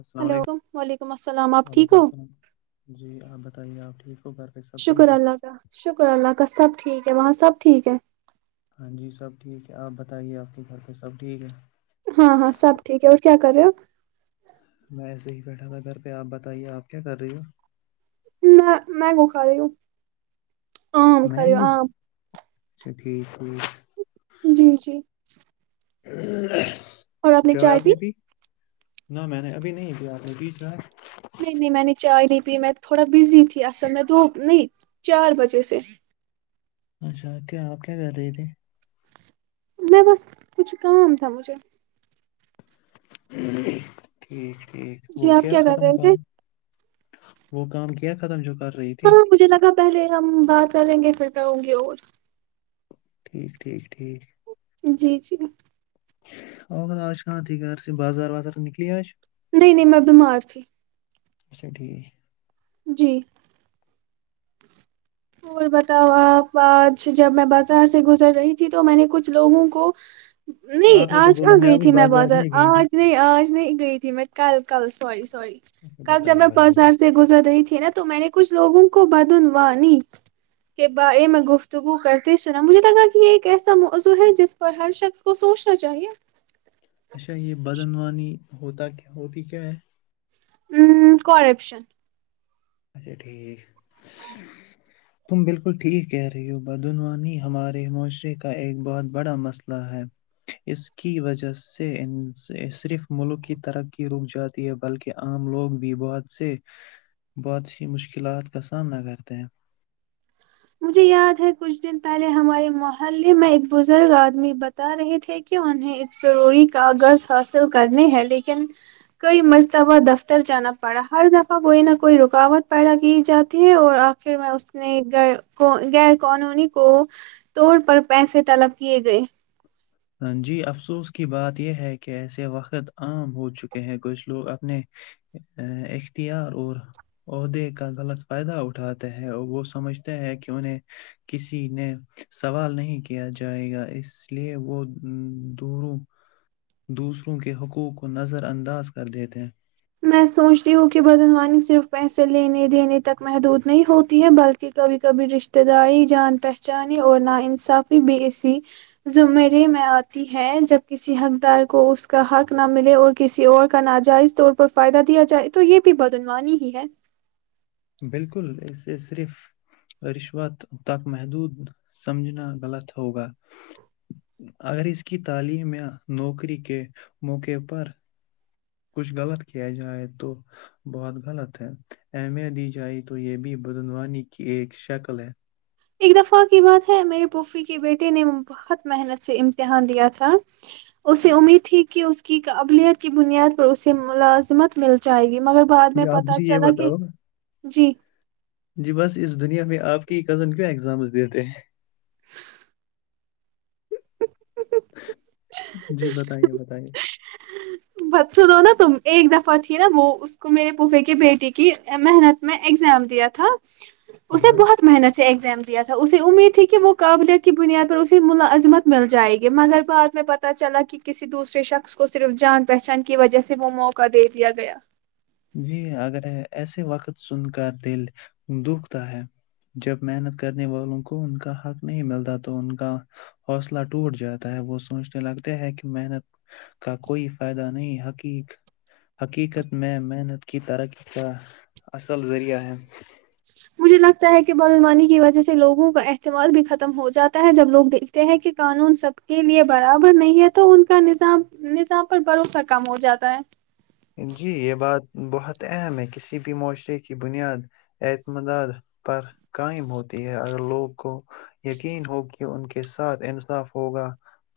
السلام ہلو علیکم وعلیکم السلام آپ ٹھیک وعلیکم ہو السلام جی آپ بتائیے آپ ٹھیک ہو گھر پہ سب شکر ٹھیک ہے اللہ کا شکر اللہ کا سب ٹھیک ہے وہاں سے سب ٹھیک ہے ہاں جی سب ٹھیک ہے آپ بتائیے آپ کے گھر پہ سب ٹھیک ہے ہاں ہاں سب ٹھیک ہے اور کیا کر رہے ہوپ میں ایسے ہی بیٹھا تھا گھر پہ آپ بتائیے آپ کیا کر رہی ہو میں مگو کھا رہی ہوں عام خریو مینگو عام اچھا ٹھیک ٹھیک جی جی ہ اور آپ نے چائے بھی نہ میں نے ابھی نہیں کیایا ہے ا بیچا نہیں نہیں میں نے چائے نہیں پی میں تھوڑا بزی تھی اصل میں د نہیں چار بجے سے اچھا کیا آپ کیا کر رہے تھے میں بس کچھ کا تھا مجھے ج ٹھیک ٹھ جی وہ آپ کیا کر ختم رہے تھے کام وہ کام کیا ختم چکا ہاں مجھے لگا پہلے ہم بات کریں گے پھر رہوں گی اور ٹھیک ٹھیک ٹھیک جی جی اگر آج کہاں تھی گھر سے بازار وازار نکلی آج نہیں نہیں میں بیمار ت اھا ٹھیک جی اور بتاؤ آپ آج جب میں بازار سے گزر رہی تھی تو میں نے کچھ لوگوں کو نہیں آپ نے تو آج بولا کہاں گئی ابھی تھی میں بازار نہیں گئی تھی آج نہیں آج نہیں گئی تھی میں کل کل سوائ سوری اچھا کل جب بتائیے میں بتائیے بازار سے گزر رہی تھی نا تو میں نے کچ لوگوں کو بدعنوانی کے بارے میں گفتگو کرتے سنا مجھے لگا کہ یہ ایک ایسا موضوع ہے جس پر ہر شخص کو سوچنا چاہیے اچھا یہ بدعنوانی ہوتا ہوتی کیا ہے ہ کرپشن اچھا ٹھیک تم بالکل ٹھیک کہہ رہی ہو بدعنوانی ہمارے معاشرے کا ایک بہت بڑا مسئلہ ہے اس کی وجہ سے صرف ملک کی ترقی رک جاتی ہے بلکہ عام لوگ بھی بہت سے بہت سی مشکلات کا سامنا کرتے ہیں مجھے یاد ہے کچھ دن پہلے ہمارے محلے میں ایک بزرگ آدمی بتا رہے تھے کہ انہیں ایک ضروری کاغذ حاصل کرنے ہے لیکن کئی مرتبہ دفتر جانا پڑا ہر دفعہ کوئی نہ کوئی رکاوٹ پیدا کی جاتی ہے اور آخر میں اس نے گ کو غیر قانونی کو طور پر پیسے طلب کیے گئے ہ جی افسوس کی بات یہ ہے کہ ایسے وقت عام ہو چکے ہیں کچھ لوگ اپنے اختیار اور عہدے کا غلط فائدہ اٹھاتے ہیں اور وہ سمجھتے ہیں کہ انہیں کسی نے سوال نہیں کیا جائے گا اس لیے وہ دوروں دوسروں کے حقوق کو نظر انداز کر دیتے ہیں میں سوچتی ہوں کہ بدنوانی صرف پیسے لینے دینے تک محدود نہیں ہوتی ہے بلکہ کبھی کبھی رشتہ داری جان پہچانے اور ناانصافی بھی ایسی زمرے میں آتی ہے جب کسی حقدار کو اس کا حق نہ ملے اور کسی اور کا ناجائز طور فائدہ دیا جائے تو یہ بھی بدنوانی ہی ہے بالکل اسے صرف رشوت تک محدود سمجھنا غلط ہوگا اگر اس کی تعلیم یا نوکری کے موقع پر کچھ غلط کیا جائے تو بہت غلط ہے اہمیت دی جائے تو یہ بھی بدعنوانی کی ایک شکل ہے ایک دفعہ کی بات ہے میرے پوفی کے بیٹے نے بہت محنت سے امتحان دیا تھا اسے امید تھی کہ اس کی قابلیت کی بنیاد پر اسے ملازمت مل جائے گی مگر بعد میں جی آپ پت مجھے یہ چلا کہ بتاؤ جی جی بس اس دنیا میں آپ کی کزن کیا ایگزامس دیتے ہیں [unintelligible] جی بتائیے بتائیے بچسوں دو نا تم ایک دفعہ تھی نا وہ اس کو میرے پوفھے کی بیٹی کی محنت میں ایگزام دیا تھا اسے ہاں بہت محنت سے ایک دیا تھا اسے امید تھی کہ وہ قابلیت کی بنیاد پر اسے ملازمت مل جائے گی مگر بعد میں پہ چلا کہ کسی دوسرے شخص کو صرف جان پہچان کی وجہ سے وہ موقع دے دیا گیا جی اگر ایسے وقت سن کر دل دکھتا ہے جب محنت کرنے والوں کو ان کا حق نہیں ملتا تو ان کا حوصلہ ٹوٹ جاتا ہے وہ سوچنے لگتے ہے کہ محنت کا کوئی فائدہ نہیں حقیق حقیقت میں محنت کی ترقی کا اصل ذریعہ ہے مجھے لگتا ہے کہ بلنوانی کی وجہ سے لوگوں کا اعتماد بھی ختم ہو جاتا ہے جب لوگ دیکھتے ہیں کہ قانون سب کے لیے برابر نہیں ہے تو ان کا نظام نظام پر بھروسہ کم ہو جاتا ہے جی یہ بات بہت اہم ہے کسی بھی معاشرے کی بنیاد اعتمداد پر قائم ہوتی ہے اگر لوگ [unintelligible] کو یقین ہو کہ ان کے ساتھ انصاف ہوگا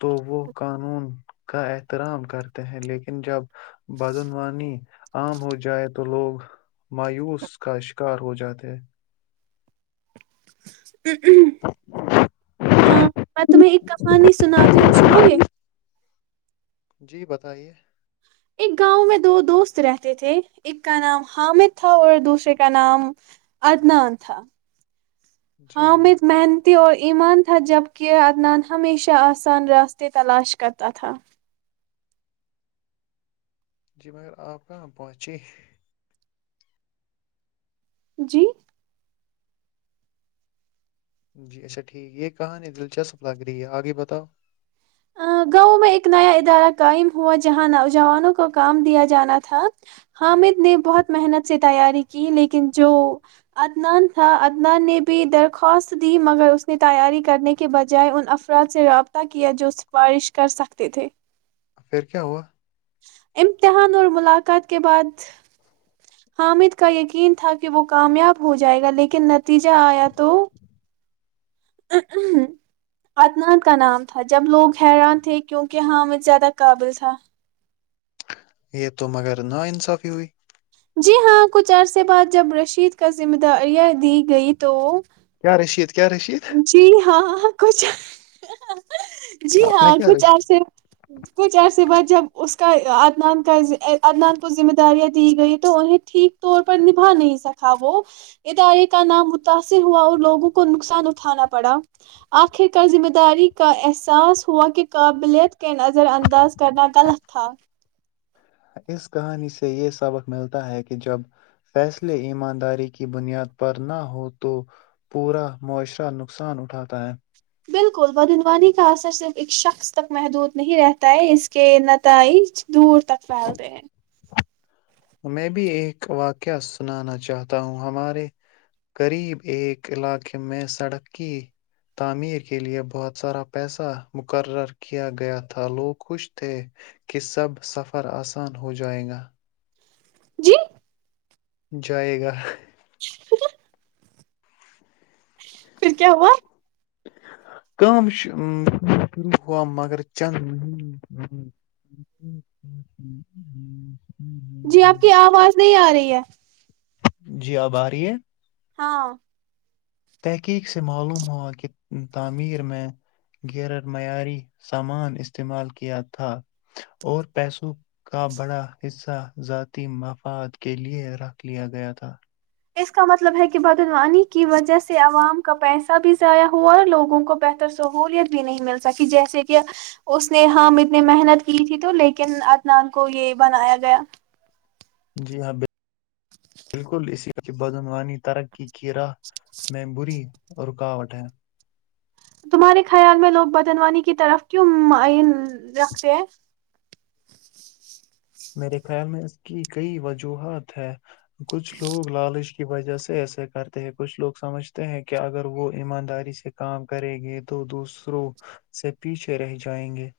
تو وہ قانون [unintelligible] کا احترام کرتے ہیں لیکن جب بدعنوانی عام ہو جائے تو لوگ مایوس کا شکار ہو جاتے ہیں ہ ہ میں تمہیں ایک کہانی سناتی ہوں سنو گے [unintelligible] جی بتائیے [unintelligible] ایک گاؤں میں دو دوست رہتے تھے ایک کا نام حامد تھا اور دوسرے کا نام عدنان تھا جی ہاں ا جی میں محن [unintelligible] اور ایمان تھا جبکہ عدنان ہمیشہ آسان راستے تلاش کرتا تھا جی مگر آپ کہاں پہنچے [unintelligible] جی جی اچھا ٹھیک یہ کہانی دلچسپ لگ رہی ہے آگے بتاؤ گاؤ میں ایک نیا ادارہ قائم ہوا جہاں نوجوانوں کو کام دیا جانا تھا حامد نے بہت محنت سے تیاری کی لیکن جو عدنان تھا عدنان نے بھی درخواست دی مگر اس نے تیاری کرنے کے بجائے ان افراد سے رابطہ کیا جو بارش کر سکتے تھے [unintelligible] پھر کیا ہوا امتحان اور ملاقات کے بعد حامد کا یقین تھا کہ وہ کامیاب ہو جائے گا لیکن نتیجہ آیا تو اتنان کا نام تھا جب لوگ حیران تھے کیونکہ حامد زیادہ قابل تھا یہ تو مگر نا انصافی ہوئی جی ہاں کچھ عرصے بعد جب رشید کا ذمہ داریاں دی گئی تو کیا رشیے ت جی ہاں کچھ جی آپ نے ہاں کیا کچھ رشید ایسے کچھ ایسے با جب اس کا ادنان کا ادنان کو ذمہ داریاں دی گئی تو انہیں ٹھیک طور پر نبھا نہیں سکا وہ ادارے کا نام متاثر ہوا اور لوگوں کو نقصان اٹھانا پڑا آخرکار ذمہ داری کا احساس ہوا کہ قابلیت کے نظر انداز کرنا غلط تھا اس کہانی سے یہ سبق ملتا ہے کہ جب فیصلے ایمانداری کی بنیاد پر نہ ہو تو پورا معاشرہ نقصان اٹھاتا ہے بالکل بدعنوانی کا اثر صرف ایک شخص تک محدود نہیں رہتا ہے اس کے نتائج دور تک پھیلتے ہیں میں بھی ایک واقعہ سنانا چاہتا ہوں ہمارے قریب ایک علاقے میں سڑک کی تعمیر کے لیئے بہت سارا پیسہ مقرر کیا گیا تھا لوگ خوش تھے کہ سب سفر آسان ہو جائے گا جی جائے گا [inaudible] پھر کیا ہوا کا شروع ہوا مگر چند جی آپ کی آواز نہیں آ رہی ہے جی آب آ رہی ہے ہاں تحقیق سے معلوم ہوا کہ تعمیر میں گیرر معیاری سامان استعمال کیا تھا اور پیسوں کا بڑا حصہ ذاتی مفاد کے لیئے رکھ لیا گیا تھا اس کا مطلب ہے کہ بدعنوانی کی وجہ سے عوام کا پیسہ بھی ضائع ہوا اور لوگوں کو بہتر سہولیت بھی نہیں مل سکی جیسے کہ اس نے ہم اتنی محنت کی تھی تو لیکن عدنان کو یہ بنایا گیا جی ہاں بالکل اسی بدعنوانی ترقی کیرا ممبی رکاوٹ ہے تمہارے خیال میں لوگ بدن وانی کی طرف کیوں معین رکھتے ہیں میرے خیال میں اس کی کئی وجوہات ہے کچھ لوگ لالس کی وجہ سے ایسا کرتے ہیں کچھ لوگ سمجھتے ہیں کہ اگر وہ ایمانداری سے کام کریں گے تو دوسروں سے پیچھے رہ جائیں گے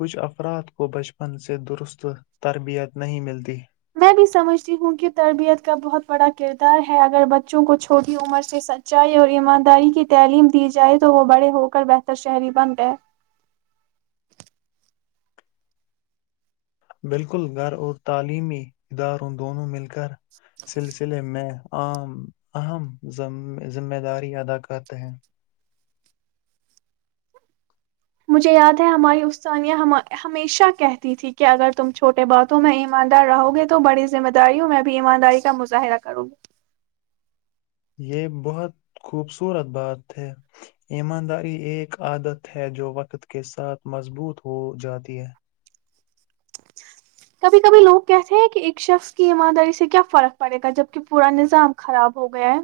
کچھ افراد کو بچپن سے درست تربیت نہیں ملتی میں بھی سمجھتی ہوں کہ تربیت کا بہت بڑا کردار ہے اگر بچوں کو چھوٹی عمر سے سچائی اور ایمانداری کی تعلیم دی جائے تو وہ بڑے ہوک بہتر شہری بن گئے بالکل گھر اور تعلیمی اداروں دونوں مل کے سلسلے میں عام اہم ذمہ داری ادا کرتے ہیں مجھے یاد ہے ہماری اسانیہ ہمیشہ کہتی تھی کہ اگر تم چھوٹے باتوں میں ایماندار رہو گے تو بڑی ذمہ داریوں میں بھی ایمانداری کا مظاہرہ کرو گے یہ بہت خوبصورت بات ہے ایمانداری ایک عادت ہے جو وقت کے ساتھ مضبوط ہو جاتی ہے کبھی کبھی لوگ کہتے ہیں کہ ایک شخص کی ایمانداری سے کیا فرق پڑے گا جبک پورا نظام خراب ہو گیا ہے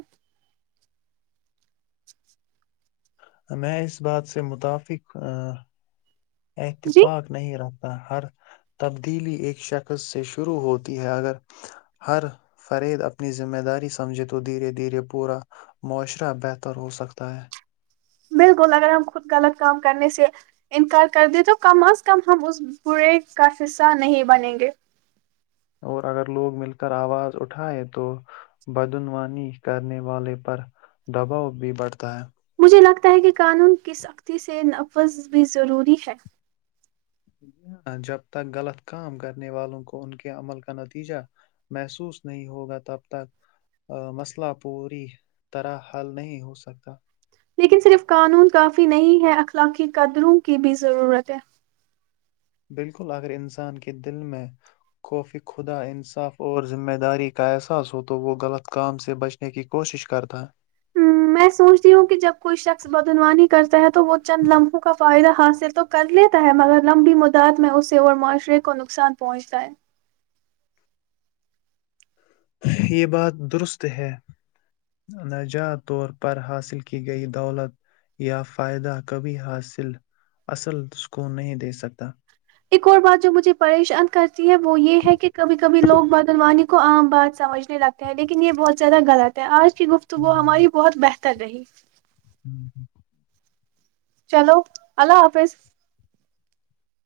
میں اس بات سے متفق جی احتفاق نہیںیرت ہر تبدیلی ایک شخص سے شروع ہوتی ہے اگر ہر فرید اپنی ذمہ داری سمجھے تو دھیرے دھیرے پورا معاشرہ بہتر ہو سکتا ہے بالکل اگر ہم خود غلط کام کرنے سے انکار کر دیں تو کم از کم ہم اس برے کا حصہ نہیں بنیں گے اور اگر لوگ مل کر آواز اٹھائے تو بدعنوانی کرنے والے پر دباؤ بھی بڑھتا ہے مجھے لگتا ہے کہ قانون کی سختی سے نفذ بھی ضروری ہے جب تک غلط کام کرنے والوں کو ان کے عمل کا نتیجہ محسوس نہیں ہوگا تب تک مسئلہ پوری طرح حل نہیں ہو سکتا لیکن صرف قانون کافی نہیں ہے اخلاقی قدروں کی بھی ضرورت ہے بالکل اگر انسان کے دل میں قفی خدا انصاف اور ذمہ داری کا احساس ہو تو وہ غلط کام سے بچنے کی کوشش کرتا ہ میں سوچتی ہوں کہ جب کوئی شخص بدعنوانی کرتا ہے تو وہ چند لمحوں کا فائدہ حاصل تو کر لیتا ہے مگر لمبی مدع میں اسے اور معاشرے کو نقصان پہنچتا ہے یہ بات درست ہے نجات طور پر حاصل کی گئی دولت یا فائدہ کبھی حاصل اصل سکون نہیں دے سکتا ایک اور بات جو مجھے پریشان کر ہے وہ یہ ہے کہ کبھی کبھی لو بادل وانی کو کو عام بات سمجھنے لگتے ہیں لیکن یہ بہت زیادہ غلط ہے آج گفتگو ہماری بہت بہت ت رہ ہی چلو اللہ حافظ